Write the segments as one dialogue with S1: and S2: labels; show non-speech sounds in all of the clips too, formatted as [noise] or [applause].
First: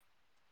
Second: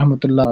S1: رحمۃ اللہ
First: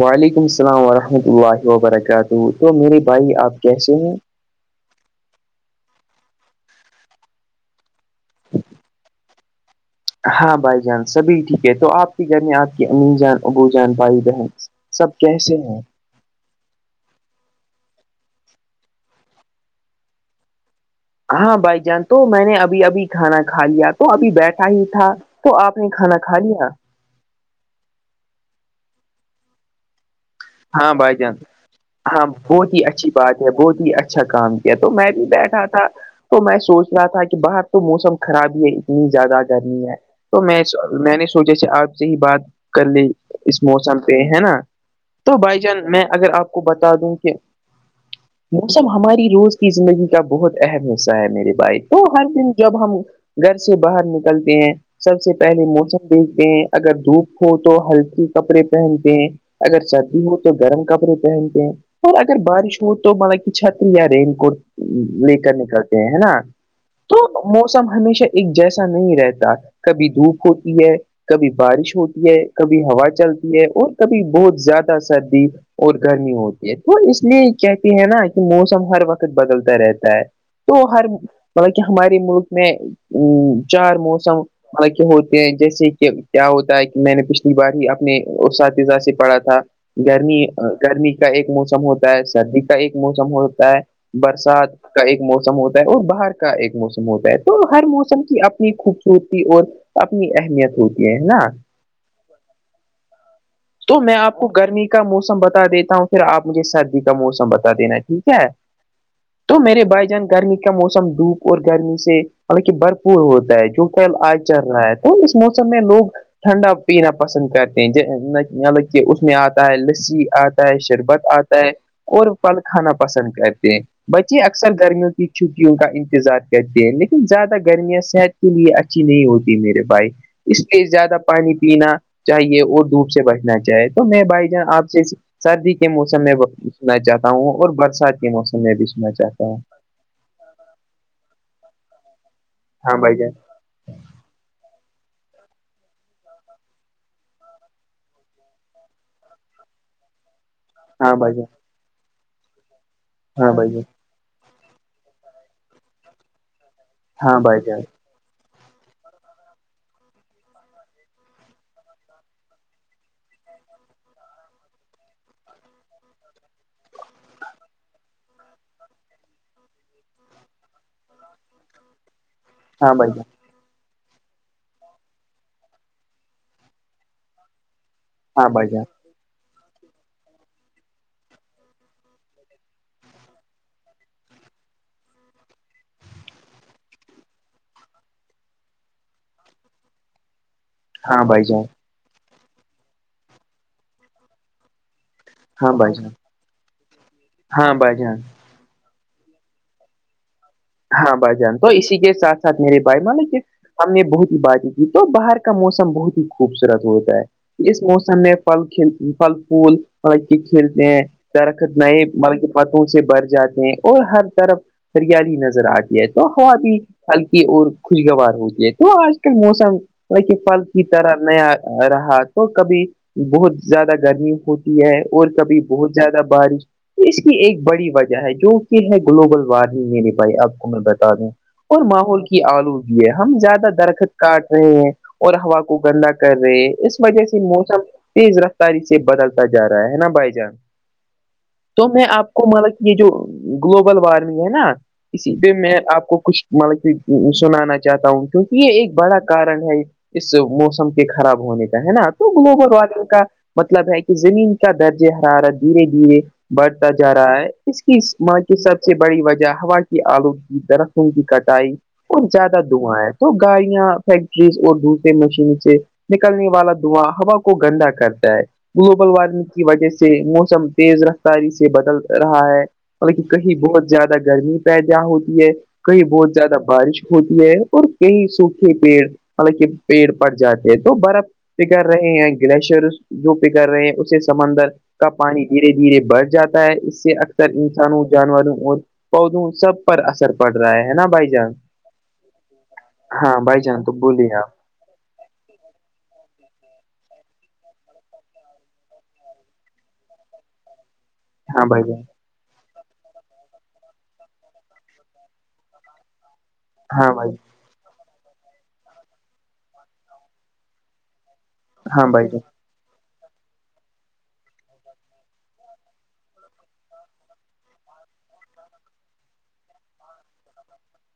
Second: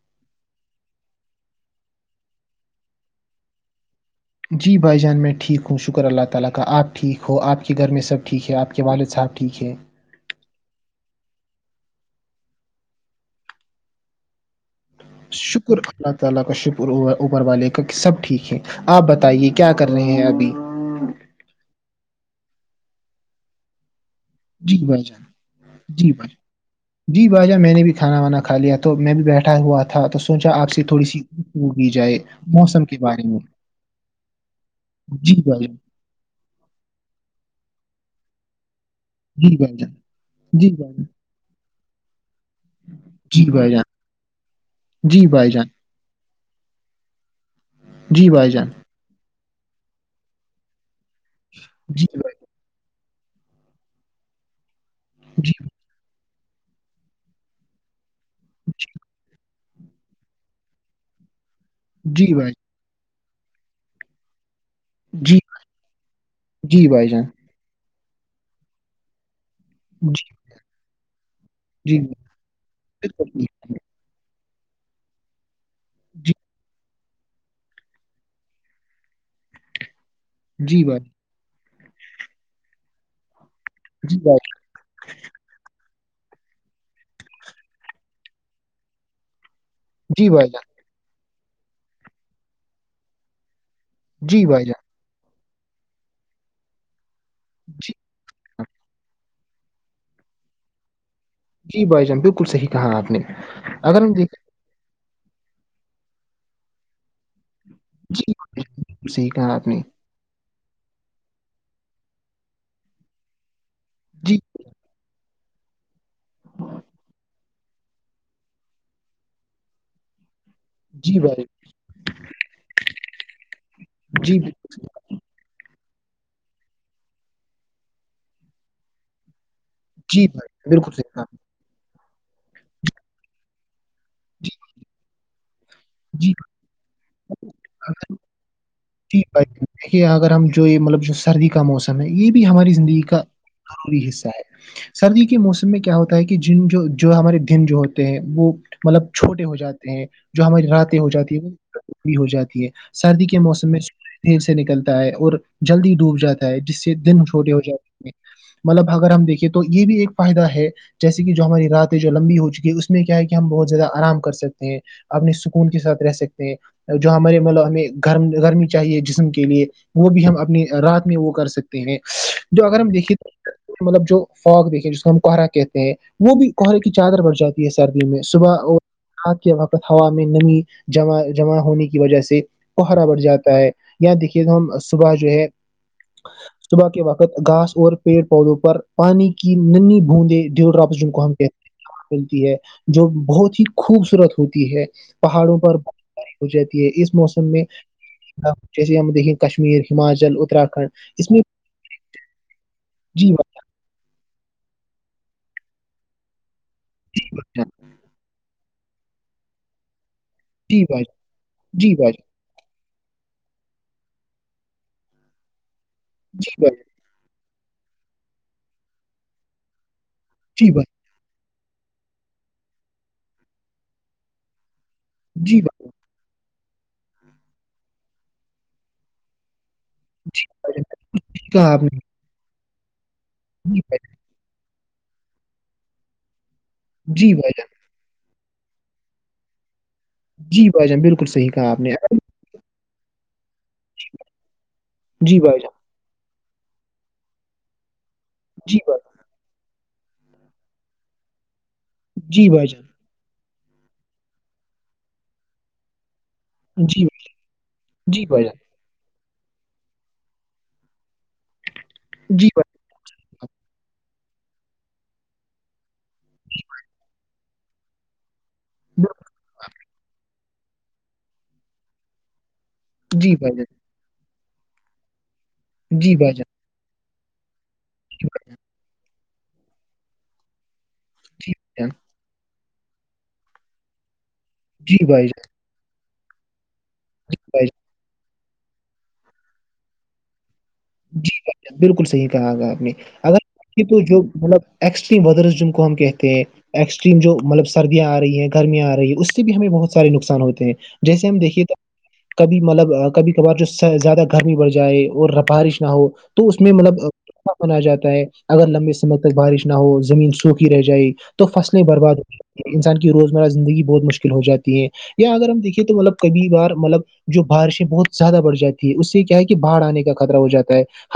S2: وعلیکم السلام ورحمۃ اللہ وبرکاتہ تو میرے بھائی آپ کیسے ہیں
S1: جی بھائی جان میں ٹھیک ہوں شکر اللہ تعالی کا اپ ٹھیک ہو اپ کے گھر میں سب ٹھیک ہے اپ کے والد صاحب ٹھیک ہیں
S2: ہاں بھائی جان سبھی ٹھیک ہے تو آپ کے گھر میں آپ کی امین جان ابو جان بھائی بہن سب کیسے
S1: شکر
S2: ہیں
S1: اللہ تعالی کا شکر اوبر والے کا کہ سب ٹھیک ہے آپ بتائیے کیا کر رہے ہیں ابھی
S2: ہاں بھائی جان تو میں نے ابھی ابھی کھانا کھا لیا تو ابھی بیٹھا
S1: جی
S2: ہی
S1: بھائی
S2: تھا
S1: جان
S2: تو آپ نے
S1: جی
S2: کھانا
S1: بھائی
S2: کھا لیا
S1: جی باجا میں نے بھی کھانا وانا کھا لیا تو میں بھی بیٹھا ہوا تھا تو سوچا آپ سے
S2: ہاں
S1: تھوڑی
S2: بھائی
S1: سی
S2: جان
S1: گفتگو کی جائے
S2: ہاں بہت ہی
S1: موسم کے
S2: اچھی
S1: بارے میں
S2: بات ہے بہت ہی اچھا کام یا تو میں بھی
S1: جی بھائی
S2: بیٹھا
S1: جان
S2: تھا تو میں سوچ رہا تھا کہ باہر تو موسم خراب ہی ہے انی زیادہ
S1: جی بھائی
S2: گرمی
S1: جان
S2: ہے تو میں
S1: جی
S2: میں نے سوچا سے آپ سے ہی بات کر لی اس
S1: بھائی جان
S2: موسم پہ ہے نا تو بھائی جان میں اگر آپ کو بتا دوں کہ
S1: جی بھائی جان
S2: موسم ہماری روز کی زندگی بہت اہم حصہ ہے میرے بھائی تو
S1: جی
S2: ہر
S1: بھائی
S2: دن جب ہم گھر سے باہر نکلتے ہیں سب سے پہلے
S1: جان
S2: موسم دیکھتے ہیں اگر دھوپ ہو تو ہلکی کپڑے پہنتے ہیں اگر سردی ہو تو گرم کپڑے پہنتے ہیں اور
S1: جی بھائی جی جی
S2: اگر
S1: بھائی
S2: بارش تو بط چتری یا رین کوٹ لے
S1: جی
S2: کر نکلتے ہیں نا
S1: جی بھائی
S2: تو
S1: جان
S2: موسم ہمیشہ ایک جیسا نہیں رہتا کبھی
S1: جی
S2: دھوپ ہوتی ہے کبھی بارش
S1: جی
S2: ہوتی ہے کبھی ہوا
S1: بالکل
S2: چلتی ہے
S1: بالکل۔
S2: اور کبھی بہت زیادہ سردی اور
S1: جی
S2: گرمی ہوتی ہے وہ اس لیے کہتی ہے نا کہ موسم ہر وقت بدلتا رہتا ہے تو
S1: جی بھائی
S2: ہر ملب کہ ہمارے ملک میں چار
S1: جی
S2: موسم
S1: بھائی
S2: حک ہوتے ہیں جیسے کہ کیا ہوتا ہے کہ میں نے پچھلی بار ہی اپنے اساتذہ سے پڑھا تھا
S1: جی
S2: گرمی
S1: بھائی جان
S2: گرمی کا ایک موسم ہوتا ہے سردی کا ایک موسم ہوتا ہے
S1: جی بھائی
S2: برسات
S1: جان
S2: کا ایک موسم ہوتا ہے اور باہر کا ایک موسم ہوتا ہے تو ہر
S1: جی
S2: موسم کی اپنی خوب ہوتی اور اپنی اہمیت ہوتی ہے ہے نا
S1: جی بھائی جان بالکل صحیح کہا آپ نے
S2: تو
S1: اگر ہم
S2: میں
S1: دیکھ
S2: آپ کو گرمی کا موسم بتا دیتا ہوں پھر آپ مجھے سردی کا موسم بتا دینا ٹھیک
S1: جی
S2: ہے
S1: بالکل صحیح کہا
S2: تو
S1: آپ نے
S2: میرے بھائی جان گرمی کے کا موسم دھوپ اور گرمی سے مطب کہ بھرپور ہوتا ہے جوٹل
S1: جی
S2: آج چل رہا ہے تو موسم میں لوگ ٹھنڈا پینا پسند کرتے ہیںب کہ میں آتا ہے لسی آ ہے
S1: جی
S2: شربت
S1: بھائی
S2: آتا ہے اور پھل کھانا پسند کرتے ہیں
S1: جی
S2: بچے اکثر گرمیوں کی چھٹیوں کا انتظار کرتے ہیں لیکن زیادہ گرمیاں صحت کے لیے اچھی نہیں ہوتی میرے بھائی
S1: جی
S2: اس لیے
S1: بالکل صحیح
S2: زیادہ
S1: کہا
S2: پانی پینا چاہیے اور دوپ سے بیٹنا چاہے تو میں بھائی
S1: جی
S2: جان آپ سے سردی کے موسم
S1: جی
S2: میں سنا چاہتا ہوں اور برسات کے موسم میں بھی سنا
S1: جٹھیک بھائی
S2: چاہتا ہوں
S1: دیکھیے اگر ہم جو یہ مطلب جو سردی کا موسم ہے یہ بھی ہماری
S2: ہاں
S1: زندگی کا
S2: بھائی جان
S1: ضروری حصہ ہے سردی کے موسم میں کیا ہوتا ہے کہ جن جو جو ہمارے دن جو ہوتے ہیں وہ مطلب چھوٹے ہو جاتے ہیں جو ہماری راتیں ہو
S2: ہاں بھائی
S1: جاتی ہیں
S2: جان
S1: وہ پی ہو جاتی ہے سردی کے
S2: ہاں
S1: موسم
S2: بھائی جان
S1: دھییر سے نکلتا ہے اور جلدی ڈوب جاتا ہے جس سے دن
S2: ہاں
S1: چھوٹے ہو
S2: بھائی جان
S1: جاتے مطلب اگر ہم دیکھے تو یہ بھی ایک فائدہ ہے جیسے کہ جو ہماری رات ہے جو لمبی ہو چکی ہے اس میں کیا ہے کہ ہم بہت زیادہ آرام کر سکتے ہیں اپنے سکون کے ساتھ رہ سکتے ہیں جو ہمارے مطلب ہمیں گرم گرمی چاہیے جسم کے لیے وہ بھی ہم اپنے رات میں وہ کر سکتے ہیں جو اگر ہم
S2: ہاں بھائی
S1: دیکھے
S2: جان
S1: تھے مطلب جو فگ دیکھے جس کو ہم کوہرا کہتے ہیں وہ بھی کوہرے کی چادر بڑ جاتی ہے سردیوں میں
S2: ہاں
S1: صبح
S2: بھائی
S1: اور
S2: جان
S1: رات کے وقت ہوا میں نمیمع جمع ہونے کی وجہ سے ہرا بڑھ جاتا ہے یااں دیکھیے تو ہم صبح جو ہے صبح کے وقت گاس اور پیڑ پودوں پر پانی کی نی بوندیں ڈل رہا جن
S2: ہاں
S1: کو ہم کہتے
S2: بھائی جان
S1: ہیں ملتی ہے جو بہت ہی خوبصورت ہوتی ہے پہاڑوں
S2: ہاں
S1: پر ب
S2: بھائی جان
S1: بارش ہو جاتی ہے اس موسم میں
S2: ہاں بھائی جان
S1: ھے یہ دیکھی گ کشمیر ہماچل اتاکنڈ
S2: ہاں بھ جان تو اسی کے ساتھ ساتھ میرے بھائی
S1: جی
S2: مالکے
S1: بھائی
S2: ہم نے بہت ہی باتیں کی تو باہر کا موسم بہت ہی خوبصورت ہوتا
S1: جان
S2: ہے اس موسم میں پھل ک پھل پھول بکی
S1: جی
S2: کھیلتے ہیں
S1: بھائی
S2: کیا رکھت
S1: جان، جی
S2: نہیں
S1: بھائی جان،
S2: بک پتوں سے بر جاتے ہیں اور ہر طرف ہریالی نظر آتی ہے تو خواب
S1: جی بھائی
S2: بھی
S1: جان،
S2: ہلکی اور خوشگوار ہوتی ہے تو آج کل موسم وس پھل
S1: جی
S2: کی
S1: بھائی
S2: طرح نیا رہا تو کبھی بہت زیادہ گرمی ہوتی اور
S1: جی
S2: کبھی
S1: بھائی
S2: بہت زیادہ بارش اس کی ایک بڑی وجہ ہے جو کہ ہے گلوبل وارمنگ م لی پائی اب
S1: جان،
S2: ل
S1: جی بھائی جان
S2: بتا دیں
S1: صحیح کہا آپ
S2: اور
S1: نے
S2: ماحول کی آلودگی ہے ہم زیادہ درخت کاٹ رہے ہیں اور ہوا کو گندا کر رہے اس وجہ
S1: جی
S2: سے
S1: بھائی جان
S2: موسم تیز رفتاری سے بدلتا جا رہا ہے نا
S1: جی بھائی جان بالکل صح کہا آپ
S2: تو
S1: نے
S2: میں کو مطلب کہ یہ جو گلوبل وارمنگ ہے نا اسی
S1: جی
S2: پہ
S1: بھائی
S2: میں
S1: جان
S2: آپ کو کچھ مطلب کہ سنانا چاہتا ہوں کیونکہ
S1: جی
S2: یہ ایک
S1: بھائی
S2: بڑا کارن ہے اس موسم کے خراب ہونے کا ہے نا
S1: جان،
S2: تو
S1: جی بھائی
S2: گلوبل
S1: جان
S2: وادنگ کا مطلب ہے کہ زمین کا درج حرارت دھیرے دھیرے بڑھتا
S1: جی
S2: جا رہا ہے اس کی
S1: جی
S2: ماں
S1: بھائی جان
S2: کی سب سے بڑی وجہ ہوا آلودگی درختن کی کٹائی اور
S1: جی
S2: زیادہ دواں ہے تو گاڑیاں فیکٹریز اور دوسر مشین سے نکلنے والا دھواں ہوا کو گندا کرتا ہے گلوبل وارمنگ کی وجہ سے موسم تیز رفتاری سے بدل رہا ہے مطلب کہ کہیں بہت زیادہ گرمی پیدا ہوتی ہے کہیں بہت
S1: بھائی بالکل،
S2: زیادہ بارش ہوتی ہے اور کئی سوکھے پیڑ مطلب کہ پیڑ پڑ جاتے یہ تو برف
S1: جی بھائی
S2: پگڑ
S1: جان
S2: رہے ہیں گلیشیر جو پگڑ رہے ہیں اسے سمندر
S1: جی
S2: کا
S1: بھائی جان جی بھائی جان جی بھائی
S2: پانی
S1: جان
S2: دھیرے دھیرے بڑھ جاتا ہے اس سے
S1: جی
S2: اکثر
S1: بھائی جان
S2: انسانوں جانوروں اور پودوں سب پر اثر پڑ رہا ہے ہے نا بھائی
S1: جی
S2: جان
S1: بھ بالکل صحیح کہا گا آپ نے
S2: ہاں
S1: اگر
S2: بھائی جان
S1: تو جو
S2: بولیے آپ
S1: مطلب ایکسٹریم ودرز جن کو ہم کہتے ہیں ایکسٹریم جو مطلب سردیاں آ رہی ہیں گرمیاں آ رہی ہے اس سے بھی ہمیں بہت سارے نقصان ہوتے ہیں جیسے ہم دیکھیے
S2: ہاں بھائی جان
S1: کبھی مطلب کبھی کبھار جو زیادہ گرمی بڑھ جائے اور ر بارش ہو تو اس میں مطلب
S2: ہاں بھائی
S1: بنا جاتا ہے اگر لمبے سمے تک بارش نہ ہو زمین سوکھی رہ جائے تو فصلیں
S2: ہاں
S1: برباد
S2: بھائی
S1: ہوات
S2: جان
S1: [unintelligible] انسان کی روزمرہ زندگی بہت مشکل ہو جاتی ہے یا اگر ہم دیکھیے تو مطلب کبھی بار مطلب جو بارشیں بہت زیادہ بڑھ جاتی ہے اس سے کیا ہے کہ بہاڑ آنے کا خطہ ہو جاتا ہے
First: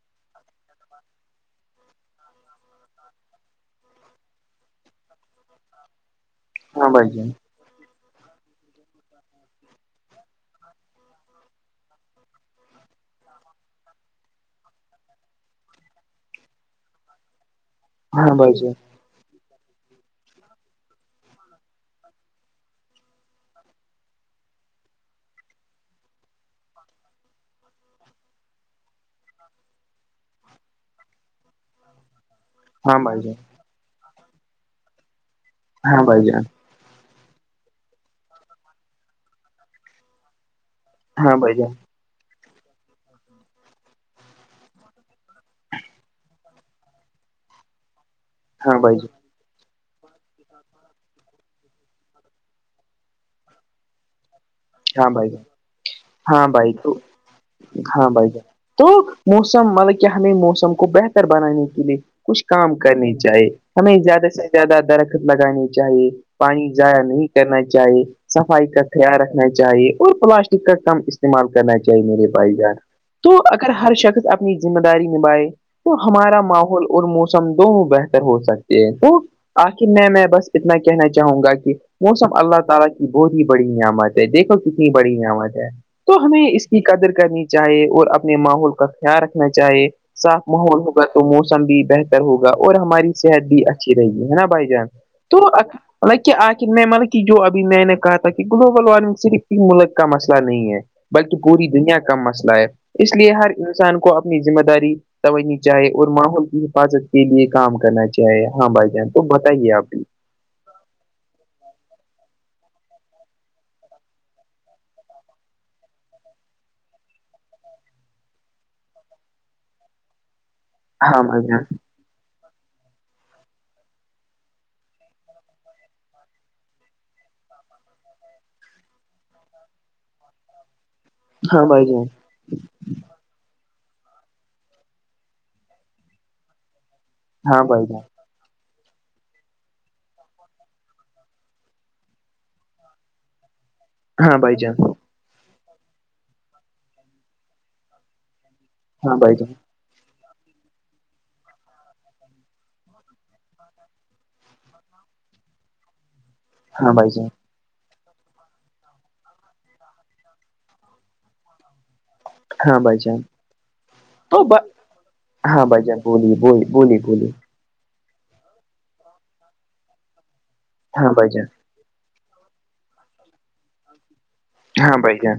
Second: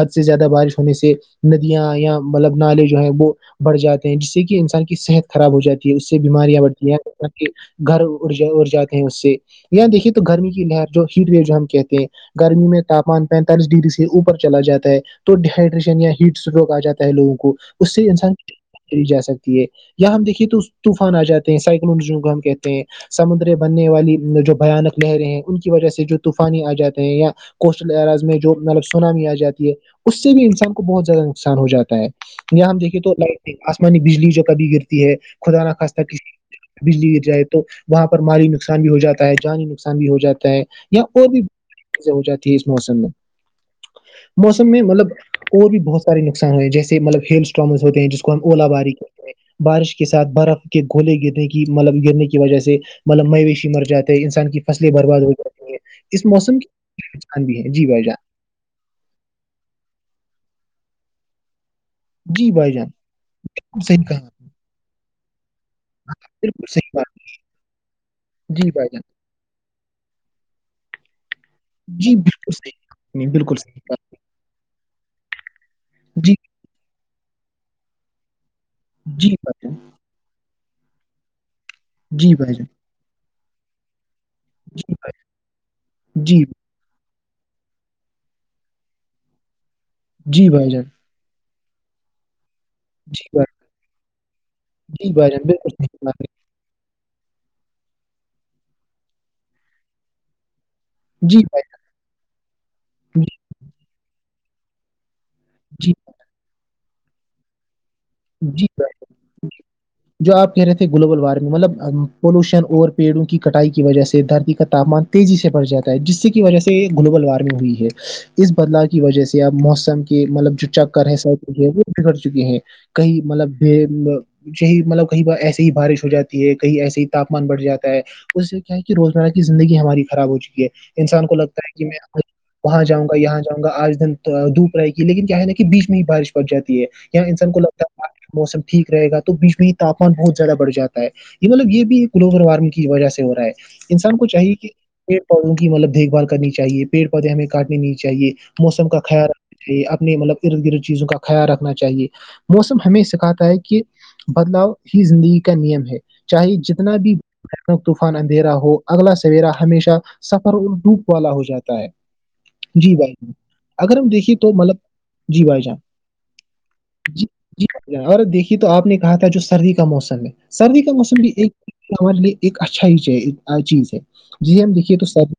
S1: حد سے زیادہ بارش ہونے سے ندیاں یا مطلب نالے جو ہے وہ بڑھ جاتے ہیں جس سے کہ انسان کی صحت خراب ہو جاتی ہے اس سے بیماریاں
S2: ہاں
S1: بڑتی ہیں
S2: بھائی
S1: ان
S2: جان
S1: گھر اڑ اڑ جاتے ہیں اس سے یہاں دیکھیے تو گرمی کی لہر جو ہیٹ ویو جو ہم کہتے ہیں گرمی میں تاپمان پینتالیس ڈگری سے اوپر چلا جاتا ہے تو ڈ ہائڈریشن یا ہیٹ اسٹروک آ جاتا ہے لوگوں کو اس سے انسان
S2: ہاں بھائی جان
S1: لی جا سکتی ہے یا ہم دیکھیے تو طوفان آ جاتے ہیں سائیک ہم کہتے ہیں سمندر بننے والی جو بھیانک لہریں ہیں ان کی وجہ سے جو طوفانی آ جاتے ہیں یا کوسٹل ایرز میں جو مطلب سونامیا جاتی ہے اس سے بھی انسان کو بہت زیادہ نقصان ہواتا ہے یااں ہم
S2: ہاں
S1: دیکھے تو
S2: بھائی جان
S1: لائٹ آسمانی بجلی جو کبھی گرتی ہے خدا ن خواستہ
S2: ہاں
S1: ک
S2: بھائی جان
S1: بجلی گر جائے تو وہاں پر مالی نقصان بھی ہو جاتا ہے جانی نقصان بھی ہو جاتا ہے یا اور
S2: ہاں
S1: بھی
S2: بھائی جان
S1: چیزیں ہو جاتی ہے اس موسم میں موسم میں مطلب اور بھی بہت سارے نقصان ہو ہیں جیسے مطلب ہیلٹرامز ہوتے ہیں جس کو ہم اولا
S2: ہاں
S1: باری
S2: بھائی
S1: کرتے ہیں بارش کے ساتھ برف کے گھوولے گرنے کی مطلب گرنے کی وجہ سے مطلب مویشی مر جاتے ہیں انسان کی فصلیں
S2: جان ہاں
S1: برباد
S2: بھائی
S1: ہو
S2: جان
S1: جاتی ہیں اس
S2: ہاں
S1: موسم کی
S2: بھائی تو
S1: پہچان بھی ہے جی وائی
S2: ہاں
S1: جان
S2: بھائی تو موسم مطلب کیا ہمیں موسم کو بہتر بنانے کے لیے کچھ
S1: جی بھائی
S2: کام
S1: جان
S2: کرنی چاہے ہمیں
S1: صحیح کہا
S2: زیادہ سے زیادہ درخ لگانی چاہیے پانی
S1: بالکل صحیح
S2: ضائع
S1: بات
S2: نہیں کرنا چاہیے صفائی
S1: جی
S2: کا
S1: بھائی جان
S2: خیال رکھ چاہیے اور پلاسٹک کا کم اس استعمال کرنا چاہیے
S1: جی
S2: میرے
S1: بالکل
S2: بھائی جان
S1: صحیح
S2: تو
S1: نہیں بالکل
S2: اگر
S1: صحیح
S2: ہر شخص اپنی ذمہ داری نبھائے تو
S1: بات جی
S2: ہمارا ماحول اور موسم دونوں بہتر ہو سکتے ہیں تو
S1: جی بھائی جان جی بھائی جان
S2: [unintelligible] کتنی
S1: جی
S2: بڑی
S1: بھائی
S2: نمت ہے تو
S1: جی
S2: ہمیں اس کے کی قدر کرنی چاہیے اور اپنے ماحول کا خیال رکھنا چاہیے صاف
S1: جی بھائی
S2: مال
S1: جان،
S2: ہوگا تو موسم بھی بہتر ہوگا اور ہماری
S1: جی بھائی
S2: صحت بھی اچھی رہے گی ہے نا بھائی جان
S1: جی بھائی
S2: تو
S1: جان، بالکل صحیح فرما
S2: مطلب
S1: رہے
S2: کیا آ میں مطلب جو ابھی میں نے کہا تھا کہ گلوبل وارمنگ صرف ت ملک کا مسئلہ نہیں ہے
S1: ہیں،
S2: بلکہ
S1: جی بھائی
S2: پوری دنیا کا کا مسئلہ ہے اس
S1: جان،
S2: لیے
S1: جی،
S2: ہر انسان کو اپنی ذمہ داری سمجھنی چاہیے
S1: جی،
S2: اور ماحول کی حفاظت کے لیے کام کرنا چاہے ہاں بھائی جان تو بتائیے آپ بھی
S1: جو آپ کہہ رہے تھے گلوبل وارمنگ مطلب پولوشن اور پیڑوں کی کٹائی کی وجہ سے دھرتی کا تاپمان تیزی سے بڑ جاتا ہے جس سے کی وجہ سے گلوبل وارمنگ ہوئی ہے اس بدلاؤ کی وجہ سے اب موسم کے مطلب جو چکر ہے
S2: ہاں
S1: سڑ
S2: بھائی
S1: جو
S2: جان
S1: ہے وہ بگڑ چکے ہیں کہئی مطلب ب یہی مطلب کہیں ایسے ہی بارش ہو جاتی ہے کہیں ایسے ہی تاپمان بڑھ جاتا ہے اس سے کیا ہے کہ روزمرہ کی زندگی ہماری خراب ہو چکی ہے انسان کو
S2: ہاں
S1: لگتا ہے
S2: بھائی
S1: کہ میں
S2: جان
S1: وہاں جاؤں گا یہاں گا آج دن دوپ رہےی لیکن کیا ہے نا کہ بیچ میں ہی بارش پڑ جاتی ہے اں انسان کو
S2: ہاں
S1: لگتا
S2: بھائی
S1: ہے
S2: جان
S1: موسم ٹھیک رہے گا تو بیچ میں ہی تاپمان بہت زیادہ بڑ جاتا ہے یہ مطلب یہ بھی گلوبل وارمنگ کی وجہ سے ہو رہا ہے انسان کو
S2: ہاں
S1: چاہیے
S2: بھائی
S1: کہ
S2: جان
S1: پیڑ پودوں کی مطلب دیکھ بھال کرنی چاہیے پیڑ پودے ہمیں کاٹنے نہیں چاہیے موسم کا
S2: ہاں
S1: خیال
S2: بھائی جان
S1: رکھنا چاہیے اپنی مطلب ارد گرد چیزوں کا خیال رکھنا چاہیے موسم ہمیں سکھاتا ہے کہ بدلاؤ ہی زندگی کا نیم ہے چاہے
S2: ہاں
S1: جتنا بھی
S2: بھائی جان
S1: طوفان اندھیرا ہو اگلا سویرا ہمیشہ سفر اور ڈوپ والا ہو جاتا ہے
S2: ہاں بھائی جان
S1: اگر ہم دیکھیے
S2: تو ب
S1: مطلب جی بھائی
S2: ہاں بائی جان بولیے بلی بولیے
S1: جی
S2: بولی
S1: جی اور دیکھیے تو آپ نے کہا تھا جو سردی کا موسم ہے سردی کا
S2: ہاں
S1: موسم
S2: بھائی
S1: بھی
S2: جان
S1: ایک ہمار لیے ایک اچھا ہی چیز ہے جیسے ہم
S2: ہاں
S1: دیکھیے تو
S2: بھائی
S1: سر
S2: جان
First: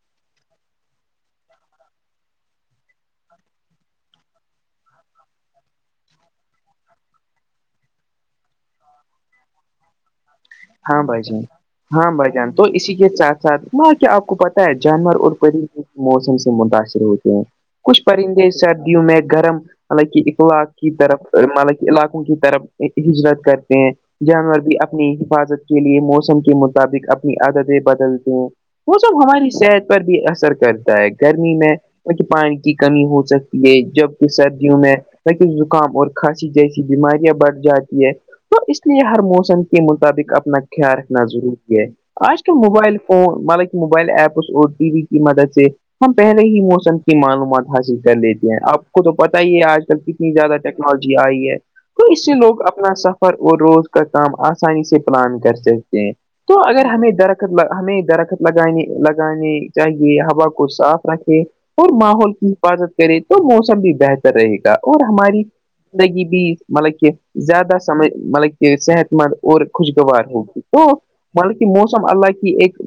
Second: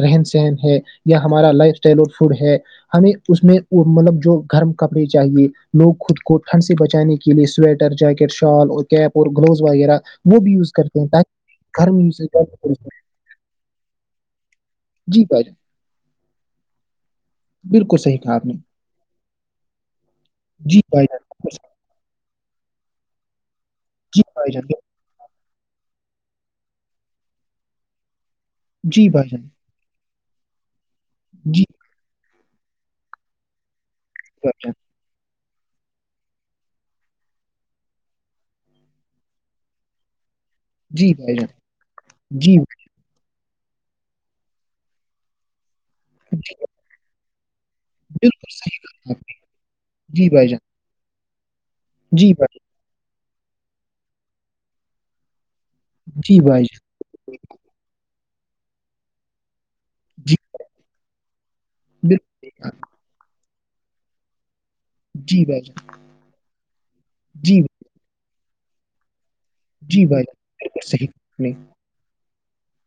S1: رہن سہن ہے یا ہمارا لائف اسٹائل اور فوڈ ہے ہمیں اس میں مطلب جو گرم کپڑے چاہیے لوگ خود کو کھن سے بچانے کے لیے سویٹر جیکٹ شال اور کیپ اور گلوز وغیرہ وہ بھی یوز کرتے
S2: ہاں
S1: ہیں
S2: بھائی جان
S1: تاکہ گھر میں
S2: ہاں
S1: یوز
S2: بھائی جان تو اسی ساتھ ساتھ وہاں کیا آپ کو پتا ہے جانور
S1: جی
S2: اور
S1: بھائی جان
S2: پرند موسم سے متاثر ہوتے ہیں
S1: بالکل
S2: کچھ
S1: صحیح کہا آپ
S2: پرندے
S1: نے
S2: سردیوں میں گرم حالانکہ اخلاق
S1: جی
S2: کی
S1: بھائی جان
S2: طرف
S1: بالکل صحیح۔
S2: ملب علاقوں کی طرف ہجرت کرتے ہیں
S1: جی بھائی
S2: جانور
S1: جان
S2: بھی اپنی حفاظت کے لیے موسم کے مطابق اپنی عادتیں بدلتے ہیں
S1: جی
S2: موسم
S1: بھائی جان
S2: ہماری صحت پر بھی اثر کرتا ہے گرمی
S1: جی
S2: میں ک پانی کی کمی ہو سکتی ہے جب
S1: بھائی جان
S2: سردیوں میں تاکہ زکام اور کھانسی جیسی بیماریاں بڑھ جاتی ہے تو اس لیے ہر موسم کے مطابق اپنا خیال
S1: جی
S2: رکھنا
S1: بھائی جان
S2: ضروری ہے آج کے
S1: جی
S2: موبائل مطا موبائل ایپس اور ٹی وی کی مدد سے ہم پہلے ہی موسم کی معلومات حاصل کر
S1: بالکل
S2: لیتے ہیں
S1: صحیح
S2: آپ کو
S1: کہا
S2: تو پتا ہی ہے آج کل
S1: نے جی
S2: کتنی
S1: بھائی
S2: زیادہ
S1: جان
S2: ٹیکنالوجی آئی ہے تو اس
S1: جی
S2: سے
S1: بھائی
S2: لوگ اپنا سفر اور روز کا کام آسانی سے پلان کر سکتے
S1: جان، جی
S2: تو
S1: بھائی جان
S2: اگر ہمیں درخت ہمیں درخت لگانے لگانے چاہیے
S1: جی
S2: ہوا کو صاف رکھے اور
S1: بالکل
S2: ماحول کی
S1: صحیح کہا آپ نے
S2: حفاظت کرے تو موسم بھی بہتر رہے گا اور ہماری
S1: جی بھائی جان
S2: زندگی ب مطلب کہ
S1: جی
S2: زیادہ سمجھ مطلب کہ صحت مند اور [unintelligible]
S1: جی
S2: خوشگوار
S1: بھائی جان
S2: ہوگی
S1: بالکل
S2: تو
S1: صحیح کہا آپ نے
S2: مطلب کی مو م اللہ کی ایک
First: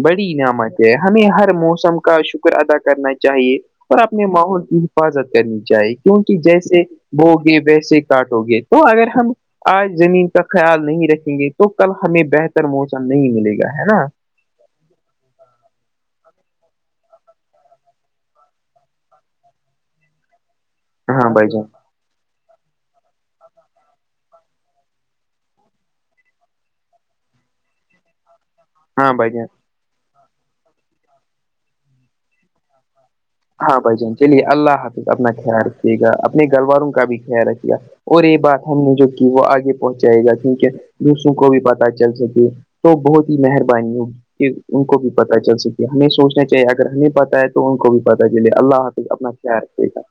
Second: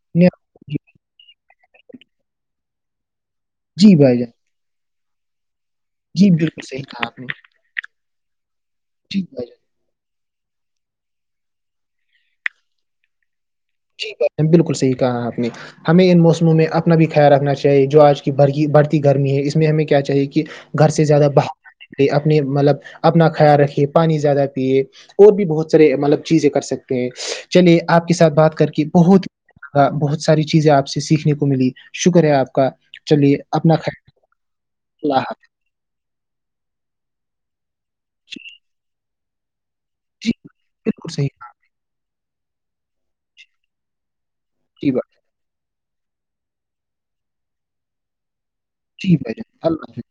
S1: نے-
S2: بڑی
S1: جی
S2: نعمت ہے ہمیں ہر موسم کا شکر ادا کرنا چاہیے
S1: جی
S2: اور
S1: بھائی
S2: اپنے
S1: جان
S2: ماحول کی حفاظت کرنی چاہیے کیونک
S1: جی بالکل
S2: جیسے
S1: صحیح کہا آپ نے
S2: بو گے ویسے کاٹو گے تو اگر
S1: جی
S2: ہم
S1: بھائی جان
S2: آج زمین کا خیال نہیں رکھیں گے تو کل ہمیں بہتر موسم نہیں ملے گا ہے نا
S1: جی بالکل صحیح کہا آپ نے ہمیں ان موسموں میں اپنا بھی خیال رکھنا چاہیے جو آج کی بڑ بڑھتی گرمی ہے اس میں ہمیں کیا چاہیے کہ گھر سے زیادہ
S2: ہاں بھائی جان
S1: باہرے اپنے مطلب اپنا خیال رکھیے پانی زیادہ پیے اور بھی بہت سارے مطلب چیزیں کر سکتے ہیں چلیے آپ کے ساتھ بات کہ
S2: ہاں
S1: بہت
S2: بھائی جان
S1: بہت ساری چیزیں آپ سے سیکھنے کو ملی شکر ہے آپ کا چلیے اپنا
S2: ہاں بھائی
S1: خیال
S2: جان چلیے اللہ حافظ اپنا خیال رکھیے گا اپنے گلواروں کا بھی خیال رکھی گ اور یہ بات ہم نے جو کی وہ آگے پہنچائے
S1: جی جی،
S2: گا ٹھیک ہے
S1: بالکل صحیح
S2: دوسروں کو بھی پتا چل سک تو بہت ہی مہربانی ہو کہ ان
S1: جی
S2: کو بھی
S1: بھائی
S2: پتا چل سک ہمیں سوچنا چاہیے اگر ہمیں پتا ہے تو ان کو بھی پتا چلے اللہ حافظ
S1: ٹھیک
S2: اپنا
S1: ہے ج
S2: خیال رکھے
S1: اللہ
S2: گا
S1: حفظ